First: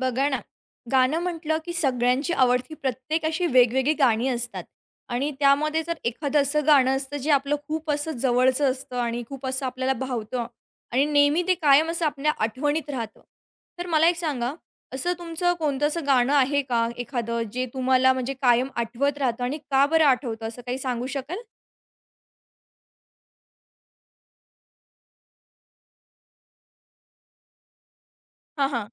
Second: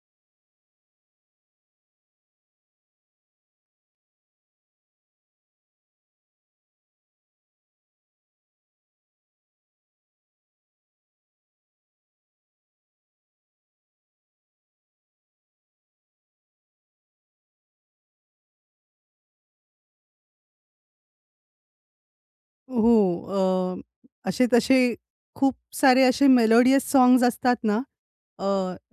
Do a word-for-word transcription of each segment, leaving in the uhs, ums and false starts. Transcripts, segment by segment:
बघा ना, गाणं म्हटलं की सगळ्यांची आवडती प्रत्येक अशी वेगवेगळी गाणी असतात आणि त्यामध्ये जर एखादं असं गाणं असतं जे आपलं खूप असं जवळचं असतं आणि खूप असं आपल्याला भावतं आणि नेहमी ते कायम असं आपल्या आठवणीत राहतं. तर मला एक सांगा, असं तुमचं कोणतं असं गाणं आहे का एखादं जे तुम्हाला म्हणजे कायम आठवत राहतं आणि का बरं आठवतं असं काही सांगू शकाल? हो. अ, असे तसे खूप सारे असे मेलोडियस सॉन्ग्स असतात ना, अ, हां, हां.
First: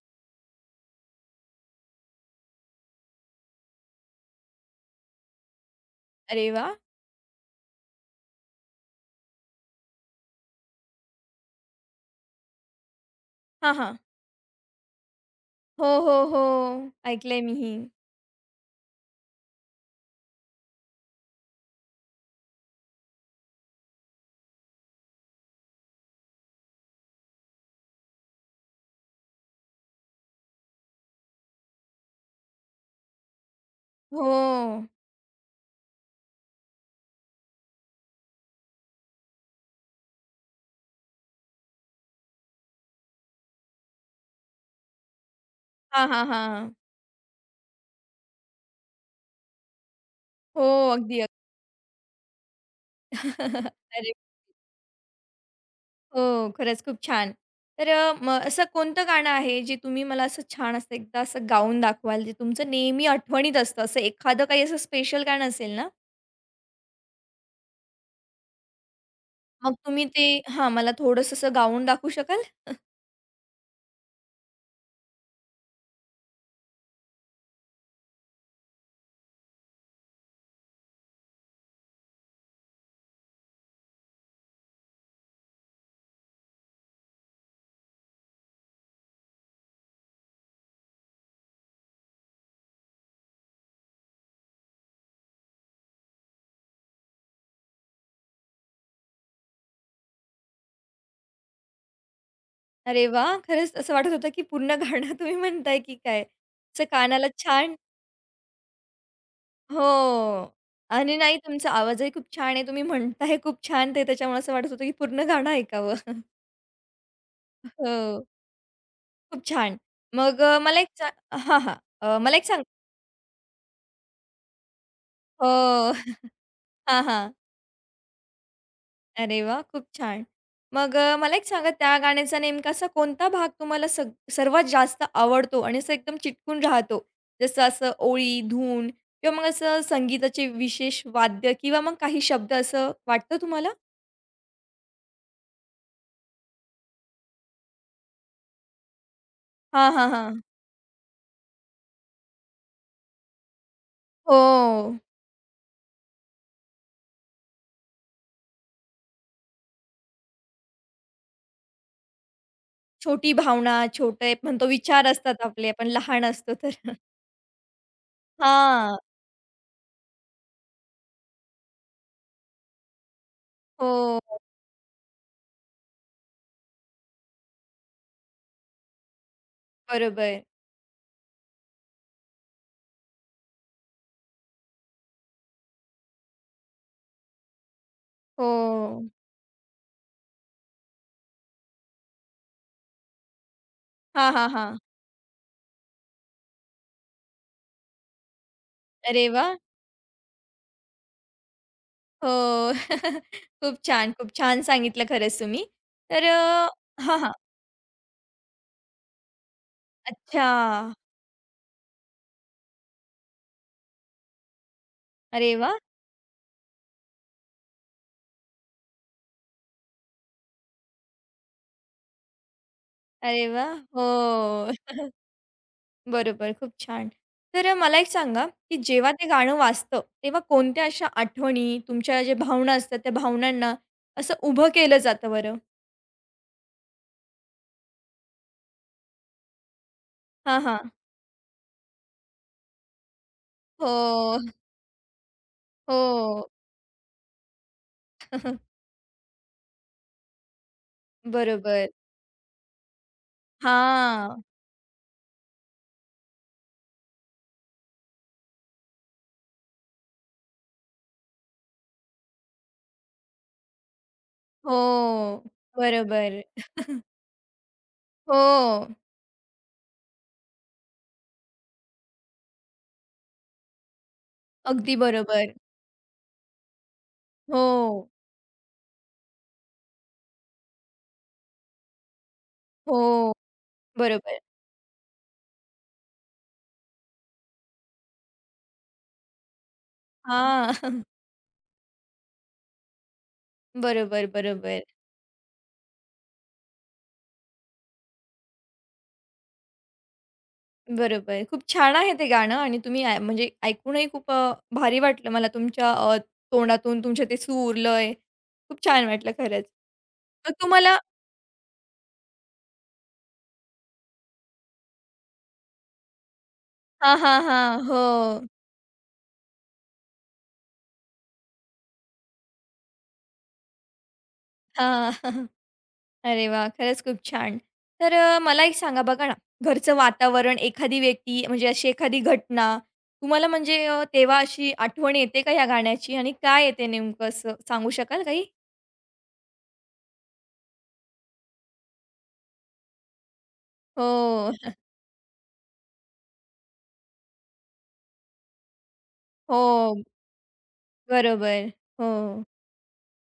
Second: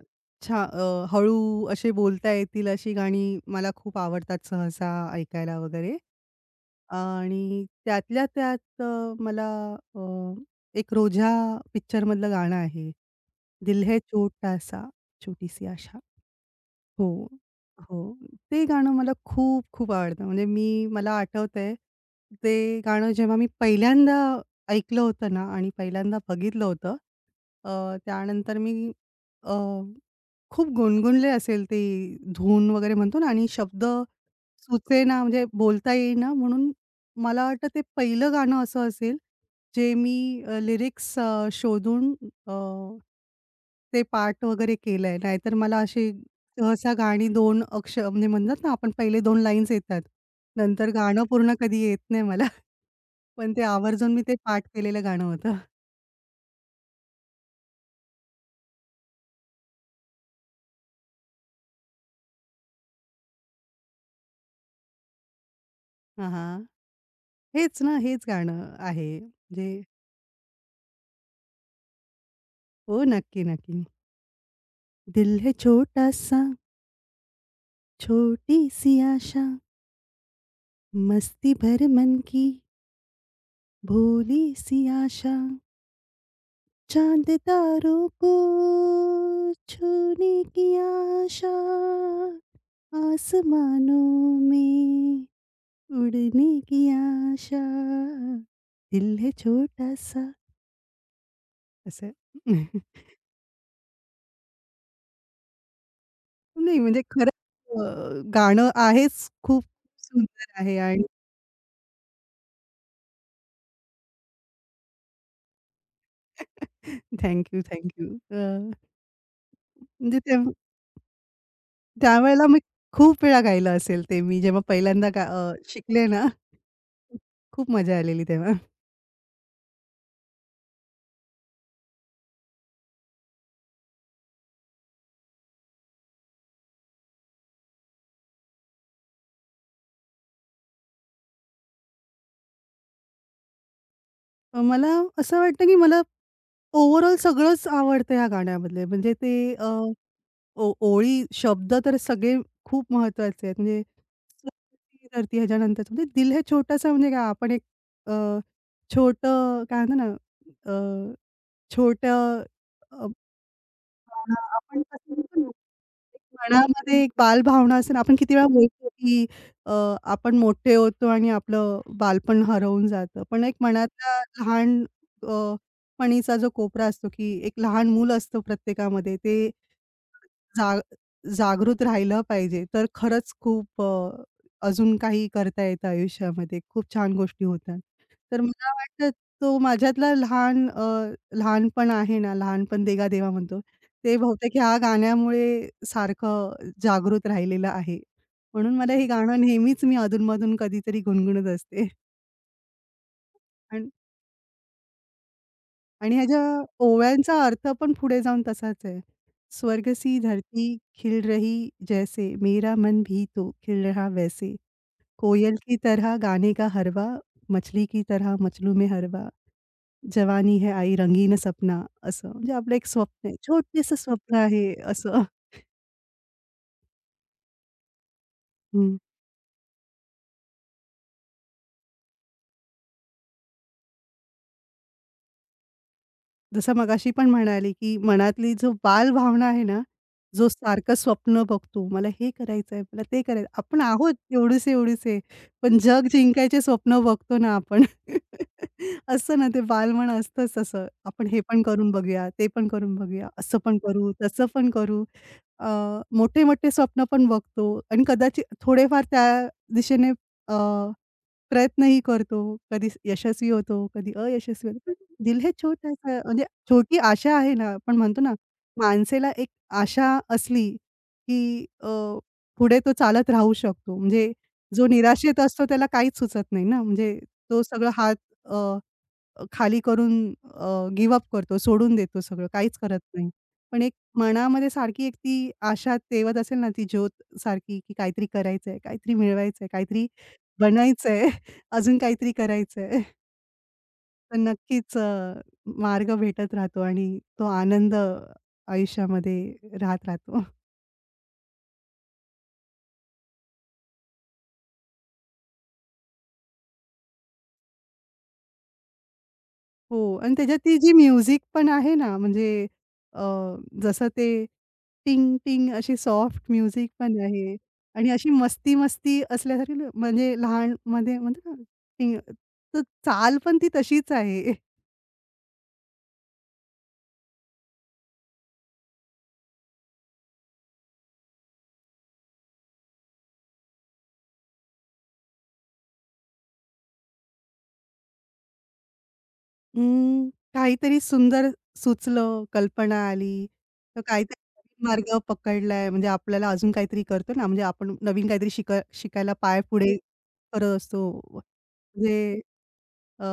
छा अ, हळू असे बोलता येतील अशी गाणी मला खूप आवडतात सहसा ऐकायला वगैरे. अरे वाह! आणि त्यातल्या त्यात अ, मला अ, एक रोझ्या पिक्चरमधलं गाणं आहे. हां, दिल हां. है छोटासा, छोटी सी हो, आशा. हो, हो. हो, ऐकलंय मीही. हो. ते गाणं मला खूप, खूप आवडतं. म्हणजे मी मला आठवतंय, ते गाणं जेव्हा मी पहिल्यांदा ऐकलं होतं ना आणि पहिल्यांदा बघितलं होतं, अ, त्यानंतर मी अ खूप गुणगुणले असेल ते धून वगैरे म्हणतो ना आणि शब्द हो. सुचेना म्हणजे बोलता येईना म्हणून मला वाटतं ते पहिलं गाणं असं असेल जे मी लिरिक्स शोधून अ, ते पाठ वगैरे केलंय. नाहीतर मला अशी हां, हां, हां. सहसा गाणी दोन अक्ष म्हणजे म्हणतात ना आपण पहिले दोन लाईन्स येतात. हो, नंतर गाणं अगदी. पूर्ण कधी येत नाही मला. पण ते अरे आवर्जून मी ते पाठ केलेलं गाणं होतं. हो, खरंच खूप छान. तर अ, मग असं कोणतं गाणं आहे जे तुम्ही मला असं छान असं एकदा असं गाऊन दाखवाल, जे तुमचं नेहमी आठवणीत असतं, असं एखादं काही असं स्पेशल गाणं असेल ना, हां, हां. हेच ना, हेच गाणं आहे. म्हणजे मग तुम्ही ते हां, मला थोडंसं असं गाऊन दाखवू शकाल? हो, नक्की, नक्की. दिल है छोटा सा छोटी सी आशा मस्ती भर मन की भोली सी आशा चांद तारों को छूने की आशा आसमानों में उड़ने की आशा दिल है छोटा सा असं. अरे वाह! खरंच असं वाटत होतं, की पूर्ण गाणं तुम्ही म्हणताय की काय? नाही असं म्हणजे कानाला खरंच छान अ, गाणं आहेच खूप सुंदर हो. आहे आणि आणि नाही तुमचा आवाजही खूप छान आहे, तुम्ही म्हणताय खूप छान ते त्याच्यामुळे असं वाटत होतं, की पूर्ण गाणं ऐकावं. थँक यू, हो. खूप छान. म्हणजे ते मग अ, मला एक सा हां, हां. अ, मला एक त्यावेळेला मी सांग खूप वेळा गायलं असेल ते मी जेव्हा पहिल्यांदा गा हो. अ, शिकले ना, हां, हां. खूप मजा आलेली तेव्हा. अरे वाह! खूप छान. मग अ, मला एक सांगा त्या गाण्याचा नेमका असा कोणता भाग तुम्हाला सग सर्वात जास्त आवडतो आणि असं एकदम चिटकून राहतो? जसं असं ओळी, धून किंवा मग असं संगीताचे विशेष वाद्य किंवा मग काही शब्द असं वाटतं तुम्हाला? अ, मला असं वाटतं, की मला ओव्हरऑल सगळंच आवडतं या गाण्यामधले. म्हणजे ते अ, हां, हां, हां. ओ ओळी, शब्द तर सगळे खूप महत्वाचे आहेत. म्हणजे हो. सरती धरती ह्याच्यानंतर म्हणजे दिल हे छोटंसं म्हणजे काय आपण एक अ, छोटं काय म्हणतो ना, अ, छोटं. छोटी भावना, हां, छोटे हां. म्हणतो आपण विचार कसं असतात म्हणतो ना, आपले, आपण एक लहान असतो तर. मनामध्ये एक बालभावना असते ना, आपण किती वेळा बोलतो, हां. की अ, आपण मोठे होतो आणि आपलं बालपण हरवून जातं. पण एक मनातला हो. लहान अ, पणीचा जो कोपरा असतो, की एक लहान मूल असतं प्रत्येकामध्ये ते बरोबर. जाग जागृत राहिलं पाहिजे. तर खरंच खूप अ, अजून काही करता येतं आयुष्यामध्ये. खूप छान गोष्टी होतात. तर हो. मला वाटतं तो माझ्यातला लहान अ, लहानपण आहे ना, लहानपण देगा देवा म्हणतो, ते हां, हां, बहुतेक ह्या हां. गाण्यामुळे सारखं जागृत राहिलेलं आहे. म्हणून मला हे अरे गाणं वाह! नेहमीच मी अधून कधीतरी गुणगुणत असते. हो. खूप आणि छान, खूप छान सांगितलं खरंच तुम्ही. आणि तर ह्याच्या अ, हां, हां. ओव्यांचा अर्थ पण पुढे जाऊन तसाच आहे. स्वर्ग सी अच्छा. धरती खिल रही जैसे, मेरा मन भी तो खिल रहा वैसे, अरे कोयल वाह! की तरह गाने का हरवा, मछली की तरह मजनू में हरवा, जवानी है आई रंगीन सपना, असं म्हणजे आपलं एक स्वप्न आहे. अरे वाह! छोटेसं स्वप्न हो. आहे असं. बरोबर, खूप छान. तर अ, मला एक सांगा, की हं. जेव्हा ते गाणं वाजतं, तेव्हा कोणत्या अशा आठवणी, तुमच्या ज्या भावना असतात, त्या भावनांना असं उभं केलं जातं बरं? जसं मगाशी पण म्हणाले, की मनातली जो बालभावना आहे ना, जो हां, हां. सारखं स्वप्न बघतो, मला हे करायचंय, मला ते करायचं आपण आहोत हो, एवढेसे-एवढेसे, पण जग हो. जिंकायचे स्वप्न बघतो ना आपण. असतं ना ते बालमन असतंच तसं. आपण हे पण बरोबर. करून बघूया, ते पण करून बघूया, असं पण करू, हां. तसं पण करू. अ, मोठे-मोठे स्वप्न पण बघतो आणि कदाचित थोडेफार त्या दिशेने अ, प्रयत्नही करतो. कधी यशस्वी होतो, कधी अयशस्वी होतो. पण दिल हो. है छोटा सा बरोबर. म्हणजे छोटी आशा आहे ना, आपण म्हणतो ना, हो. माणसेला एक आशा असली, की अ, पुढे तो चालत राहू शकतो. म्हणजे जो अगदी निराशेत बरोबर. असतो त्याला काहीच सुचत नाही ना, म्हणजे तो हो. सगळं हात अ, खाली करून अ, करतो, सोडून देतो सगळं, काहीच करत नाही. हो, पण एक बरोबर. मनामध्ये सारखी एक ती आशा तेवत असेल ना, ती ज्योत सारखी, की काहीतरी करायचंय, काहीतरी मिळवायचंय, काहीतरी हां. बनायचंय, अजून काहीतरी करायचंय. बरोबर, तर बरोबर, नक्कीच अ, मार्ग भेटत राहतो आणि तो आनंद आयुष्यामध्ये राहत राहतो. बरोबर. खूप छान आहे ते गाणं आणि तुम्ही आय म्हणजे ऐकूनही खूप अ, भारी वाटलं मला तुमच्या अ, तोंडातून तुमचे ते सूर, लय खूप छान वाटलं खरंच. हो आणि मग त्याच्यात ती जी तुम्हाला म्युझिक पण आहे ना, म्हणजे अ, जसं ते टिंग-टिंग अशी सॉफ्ट म्युझिक हां, पण हां, आहे हां. हो. आणि अशी मस्ती-मस्ती असल्यासारखी ल- म्हणजे लहानमध्ये म्हणतो ना, टिंग, तर चाल पण ती तशीच आहे. हां. अरे वाह! खरंच खूप छान. तर अ, मला एक सांगा बघा ना, घरचं वातावरण, एखादी व्यक्ती म्हणजे अशी एखादी घटना तुम्हाला म्हणजे अ, तेव्हा अशी आठवण येते का या गाण्याची आणि काय येते नेमकं असं सांगू शकाल काही? अं, काहीतरी सुंदर सुचलं, कल्पना आली, तर काहीतरी हो. नवीन मार्ग पकडलाय म्हणजे आपल्याला अजून काहीतरी करतो ना, म्हणजे आपण नवीन काहीतरी शिका शिकायला पाय हो, पुढे करत असतो. बरोबर. हो, म्हणजे अ,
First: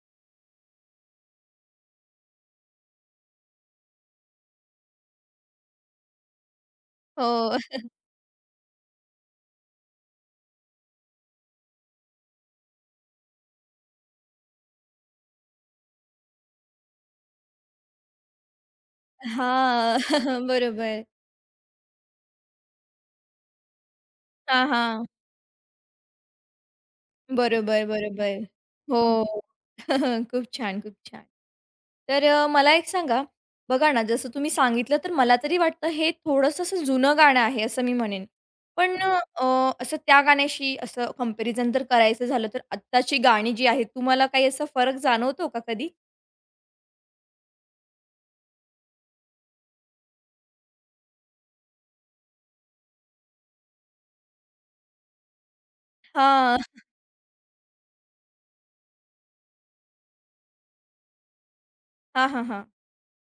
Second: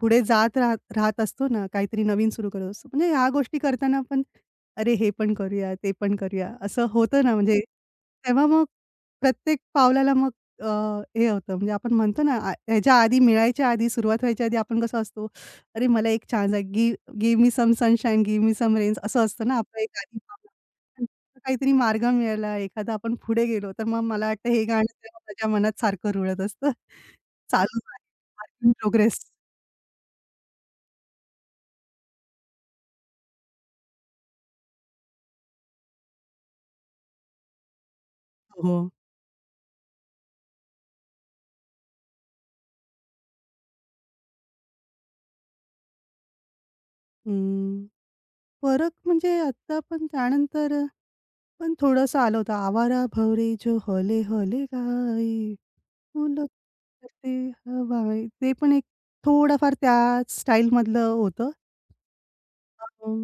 पुढे जात राहत राहत असतो ना, काहीतरी नवीन सुरू करत असतो. म्हणजे ह्या गोष्टी करताना आपण, "अरे, हे पण करूया, ते पण करूया," असं होतं ना हो. म्हणजे तेव्हा मग प्रत्येक पावलाला मग अ, हे होतं म्हणजे आपण म्हणतो ना, आ ह्याच्या आधी मिळायच्या आधी, सुरुवात व्हायच्या आधी आपण कसं असतो, "अरे, मला एक चान्स आहे. Give give me some sunshine, give me some rains," असं असतं ना आपलं हां, एक आधी पाऊल. बरोबर. पण काहीतरी मार्ग मिळाला, एखादा आपण पुढे गेलो, तर मग मला वाटतं हे हां, गाणं हां. तेव्हा माझ्या मनात सारखं रुळत असतं. चालूच बरोबर, बरोबर. प्रोग्रेस. हो. खूप छान, खूप छान. तर अ, मला एक सांगा, बघा ना, जसं तुम्ही सांगितलं, तर मला तरी वाटतं हे थोडंसं असं जुनं गाणं आहे, असं मी म्हणेन. हो. पण अ, असं त्या गाण्याशी असं कंपॅरिझन जर करायचं झालं, तर आत्ताची गाणी जी आहेत, तुम्हाला काही असा फरक जाणवतो का कधी? अं, फरक म्हणजे आता पण त्यानंतर पण थोडंसं आलं होतं. "आवारा भवरे जो हले हले गाई, फुलं हां. करते हवाई." ते पण एक थोडाफार त्या स्टाईलमधलं होतं. हां, हां, हां. अं,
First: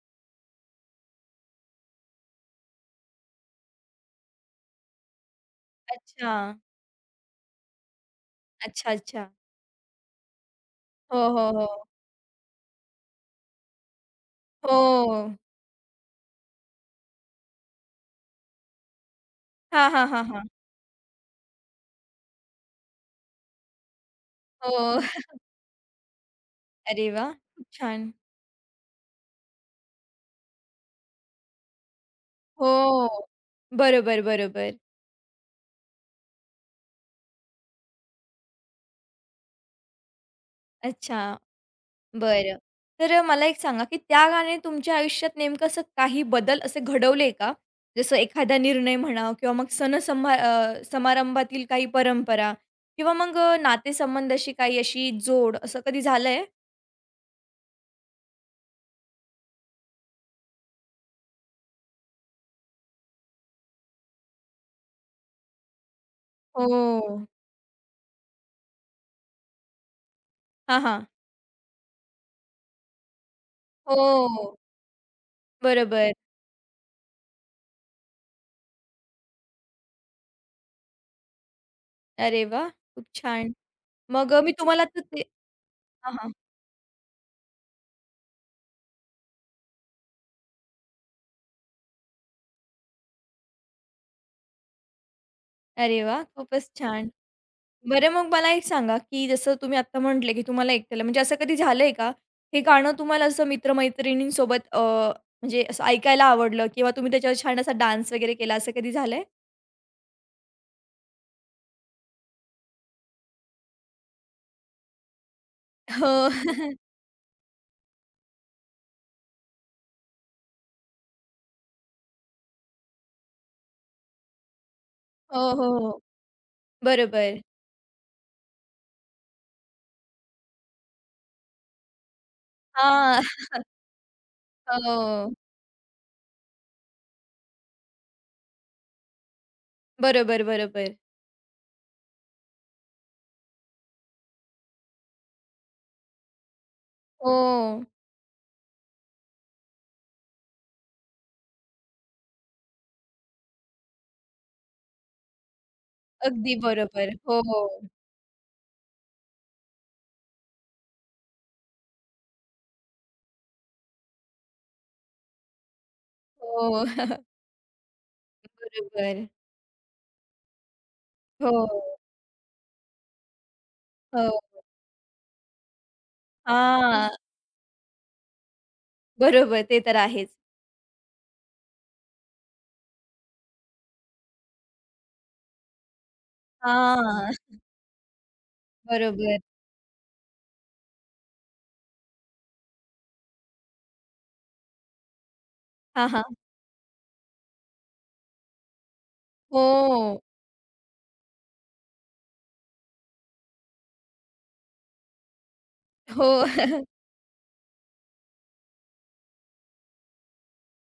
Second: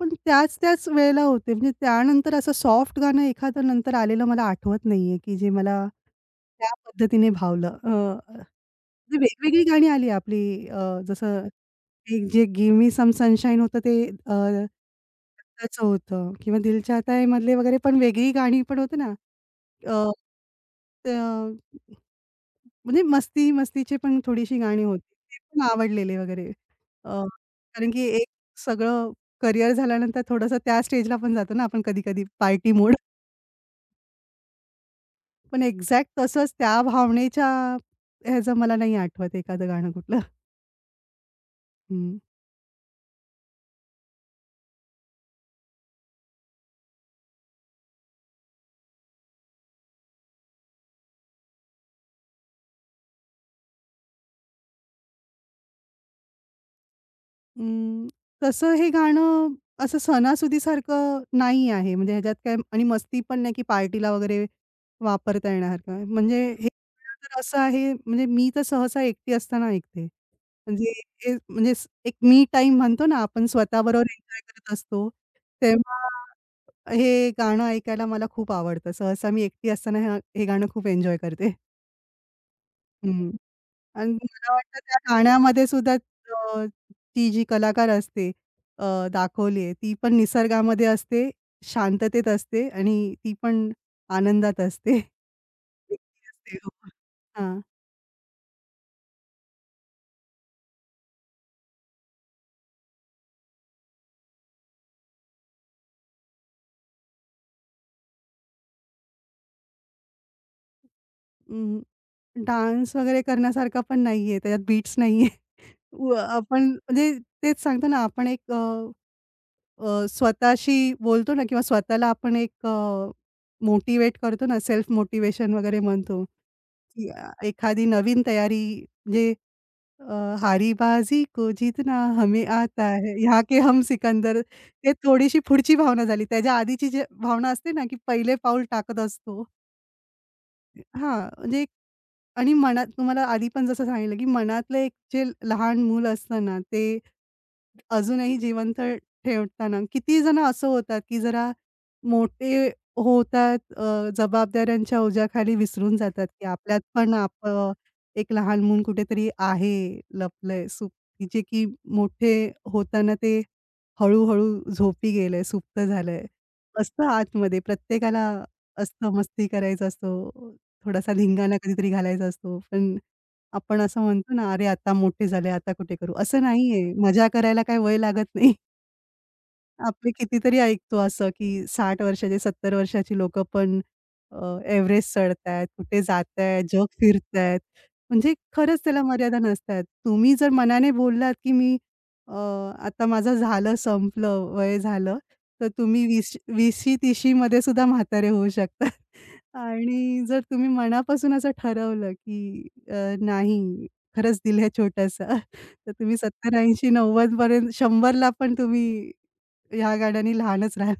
पण त्याच-त्याच वेळेला होते. म्हणजे त्यानंतर असं सॉफ्ट गाणं एखादं नंतर आलेलं मला आठवत नाहीये, की जे मला अच्छा. त्या पद्धतीने भावलं. अ, अच्छा, जी अच्छा. वेगवेगळी गाणी आली आपली, अ, हो, जसं हो, हो. एक जे "गिव्ह मी सम सनशाईन" होतं, ते अ, हो. दत्ताचं होतं किंवा "दिल चाहता है" मधले वगैरे पण वेगळी गाणी पण होती ना. हां, अ, हां, हां, हां. म्हणजे मस्ती, मस्तीचे पण थोडीशी गाणी होती. हो. ते पण आवडलेले वगैरे. अरे अ, वाह! खूप कारण की छान. एक सगळं करियर झाल्यानंतर थोडंसं त्या स्टेजला पण जातो ना आपण कधी-कधी पार्टी मोड. हो. बरोबर, बरोबर. पण एक्झॅक्ट तसंच त्या भावनेच्या ह्याचं मला नाही आठवत एखादं गाणं कुठलं. अच्छा, हं. बरं. तर मला एक सांगा, की त्या गाण्याने तुमच्या आयुष्यात नेमकं असं काही बदल असे घडवले का? जसं एखादा निर्णय म्हणा किंवा मग सण समा अ, समारंभातील काही परंपरा किंवा मग अ, नातेसंबंधाशी काही अशी जोड असं कधी झालंय? अं, तसं हे गाणं असं सणासुदीसारखं नाही आहे. म्हणजे ह्याच्यात काय आणि मस्ती पण नाही, की पार्टीला वगैरे वापरता येणार का? म्हणजे हे हो. गाणं तर असं आहे म्हणजे मी तर सहसा एकटी असताना ऐकते. हां, म्हणजे हां. हे म्हणजे स- एक मी टाईम म्हणतो ना आपण स्वतःबरोबर एन्जॉय हो. करत असतो, तेव्हा बरोबर. हे गाणं ऐकायला मला खूप आवडतं. सहसा मी एकटी असताना हे हे गाणं खूप एन्जॉय करते. अरे वाह! खूप छान. आणि मग अ, मी मला वाटतं तुम्हाला त्या तर ते गाण्यामध्ये सुद्धा हां, हां. अ, ती जी कलाकार असते अ, दाखवली आहे, ती पण निसर्गामध्ये असते, शांततेत असते आणि ती पण आनंदात असते. अरे एकटी वा, असते. खूपच हो. छान. हां. बरं मग मला एक सांगा, की जसं तुम्ही आत्ता म्हटले, की तुम्हाला एकट्याला म्हणजे असं कधी झालंय का? हे गाणं तुम्हाला असं मित्र-मैत्रिणींसोबत अ, म्हणजे असं ऐकायला आवडलं किंवा तुम्ही त्याच्यावर छान असा डान्स वगैरे केला, असं कधी झालंय? अं, डान्स वगैरे करण्यासारखा पण नाहीये, त्याच्यात बीट्स नाहीये. हो. व आपण म्हणजे तेच सांगतो ना, आपण एक अ, अ, स्वतःशी बोलतो ना किंवा स्वतःला आपण एक अ, मोटिव्हेट करतो ना, सेल्फ हो, मोटिव्हेशन हो, वगैरे हो. म्हणतो. या बरोबर. एखादी नवीन तयारी म्हणजे अ, हारी बाजी को जीतना हमें आता है, हां. यहाँ के हम सिकंदर, हे हो. थोडीशी पुढची भावना झाली. त्याच्या आधीची जी भावना असते ना, की पहिले पाऊल टाकत असतो. बरोबर, बरोबर. हां, म्हणजे एक- आणि मनात तुम्हाला आधी पण जसं सांगितलं, की मनातलं एक जे लहान मूल असतं ना, ते हो. अजूनही जिवंत ठेवताना किती जण असं होतात, की जरा मोठे होतात, अ, जबाबदाऱ्यांच्या ओझ्याखाली विसरून जातात, की अगदी आपल्यात पण बरोबर. हो, आप हो. एक लहान मूल कुठेतरी आहे लपलंय, सुप जे की मोठे होताना ते हळू-हळू झोपी गेलंय, सुप्त झालंय. असतं आतमध्ये प्रत्येकाला असतं, बरोबर. मस्ती करायचा असतो, थोडासा हो, धिंगाणा कधीतरी घालायचा असतो. पण आपण असं म्हणतो हो. ना, "अरे, आता मोठे झाले, आता कुठे करू?" असं नाहीये. हां. मजा करायला काही वय लागत नाही. बरोबर. ते तर आपले आहेच. कितीतरी ऐकतो असं, की साठ वर्षाचे, सत्तर वर्षाची लोकं पण अ, एव्हरेस्ट चढतायत, कुठे जातायत, जग हां. फिरतायत. म्हणजे खरंच त्याला बरोबर. मर्यादा नसतात. तुम्ही जर मनाने बोललात, की मी अ, आता माझं झालं, संपलं, वय झालं, तर तुम्ही हां, हां. वीस 20शी-30शी मध्ये सुद्धा म्हातारे होऊ शकता. हो. आणि जर तुम्ही मनापासून असं ठरवलं, की अ, नाही, खरंच दिल है छोटासा, तर तुम्ही हो. सत्तर ऐंशी-नव्वद पर्यंत शंभर पण तुम्ही ह्या गाड्यांनी लहानच राहील.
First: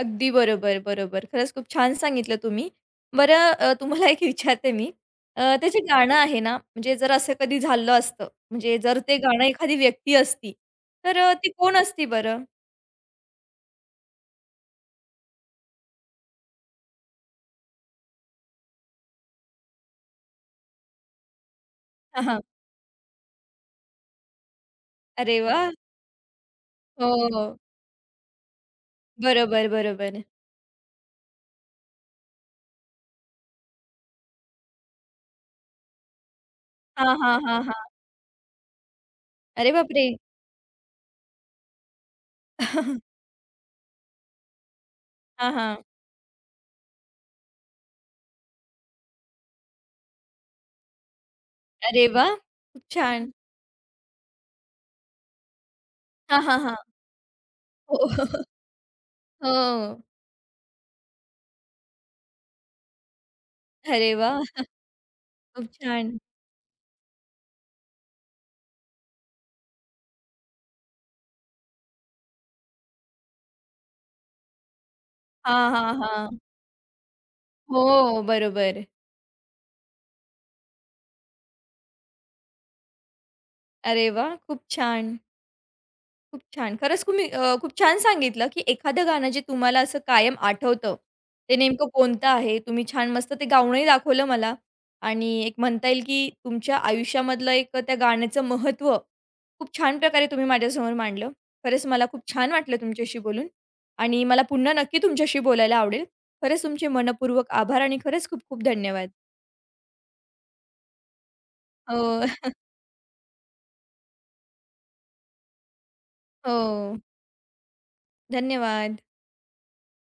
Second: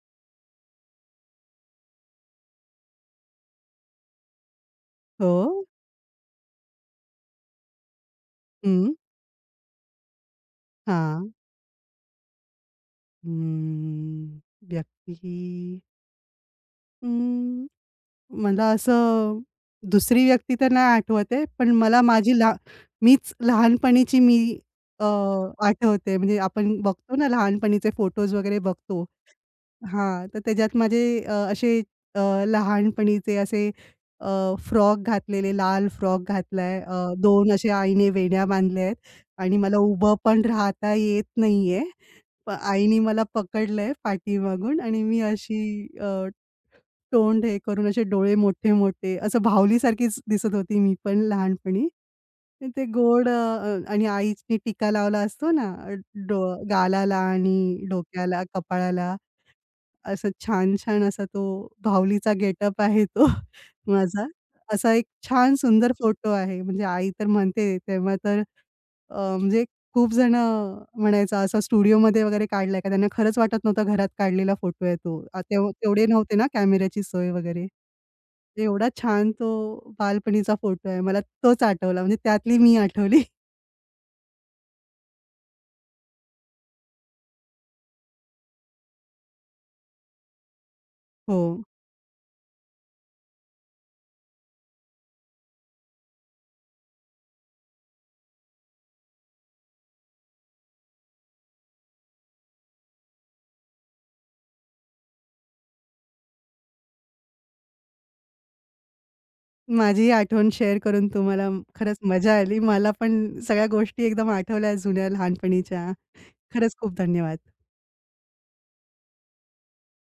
अगदी बरोबर, बरोबर. खरंच खूप छान सांगितलं तुम्ही. बरं अ, तुम्हाला एक विचारते मी. अ, हो. ते जे गाणं आहे ना, म्हणजे जर असं कधी झालं असतं, म्हणजे हं. जर ते गाणं एखादी व्यक्ती असती, तर हां. अ, ती कोण असती बरं? हम्म. व्यक्ती हं, मला असं दुसरी व्यक्ती तर नाही आठवत आहे. पण मला हां, माझी हां. लहा मीच लहानपणीची मी अ, अरे वाह! आठवते. म्हणजे आपण हो, बघतो ना हो. लहानपणीचे फोटोज वगैरे बघतो. बरोबर, बरोबर. हां, तर त्याच्यात माझे अ, असे अ, लहानपणीचे असे, अ, फ्रॉक घातलेले, लाल फ्रॉक घातलाय. हां, अ, हां, दोन हां, असे हां. आईने वेण्या बांधल्या आहेत आणि अरे मला बापरे! उभं पण राहता येत नाहीये. प आईने मला पकडलंय पाठीमागून आणि मी हां, अशी हां. अ, तोंड हे करून असे डोळे मोठे-मोठे असं बाहुलीसारखीच दिसत होती मी पण लहानपणी. अरे वाह! तर खूप ते गोड, छान. अ, आणि आईने टीका लावला असतो ना, अ, डो हां, हां, हां. गालाला आणि हो. डोक्याला, कपाळाला. हो. असा छान-छान असा तो बाहुलीचा गेटअप आहे तो अरे माझा. वाह! असा एक छान खूप सुंदर छान. फोटो आहे. म्हणजे आई तर म्हणते तेव्हा तर अ, म्हणजे खूप जण म्हणायचं असा स्टुडिओमध्ये वगैरे काढलाय का? त्यांना खरंच वाटत नव्हतं घरात काढलेला फोटो आहे तो. अ, हां, तेव हां, तेवढे नव्हते हां. ना कॅमेऱ्याची सोय वगैरे. म्हणजे हो, बरोबर. एवढा छान तो बालपणीचा फोटो आहे. मला तोच आठवला म्हणजे त्यातली मी आठवली. अरे वाह! खूप छान, खूप छान. खरंच तुम्ही अ, खूप छान सांगितलं, की एखादं गाणं जे तुम्हाला असं कायम आठवतं, हो. ते नेमकं कोणतं आहे? तुम्ही छान मस्त ते गाऊनही दाखवलं मला आणि एक म्हणता येईल, की तुमच्या आयुष्यामधलं एक त्या गाण्याचं महत्त्व खूप छान प्रकारे तुम्ही माझ्यासमोर मांडलं. खरंच मला खूप छान वाटलं तुमच्याशी बोलून आणि मला पुन्हा नक्की तुमच्याशी बोलायला आवडेल. खरंच तुमचे मनःपूर्वक आभार आणि खरंच खूप खूप धन्यवाद. माझीही आठवण शेअर करून तुम्हाला हो, खरंच मजा हो. आली. मला पण सगळ्या गोष्टी एकदम आठवल्या जुन्या लहानपणीच्या. खरंच खूप हो, धन्यवाद. धन्यवाद.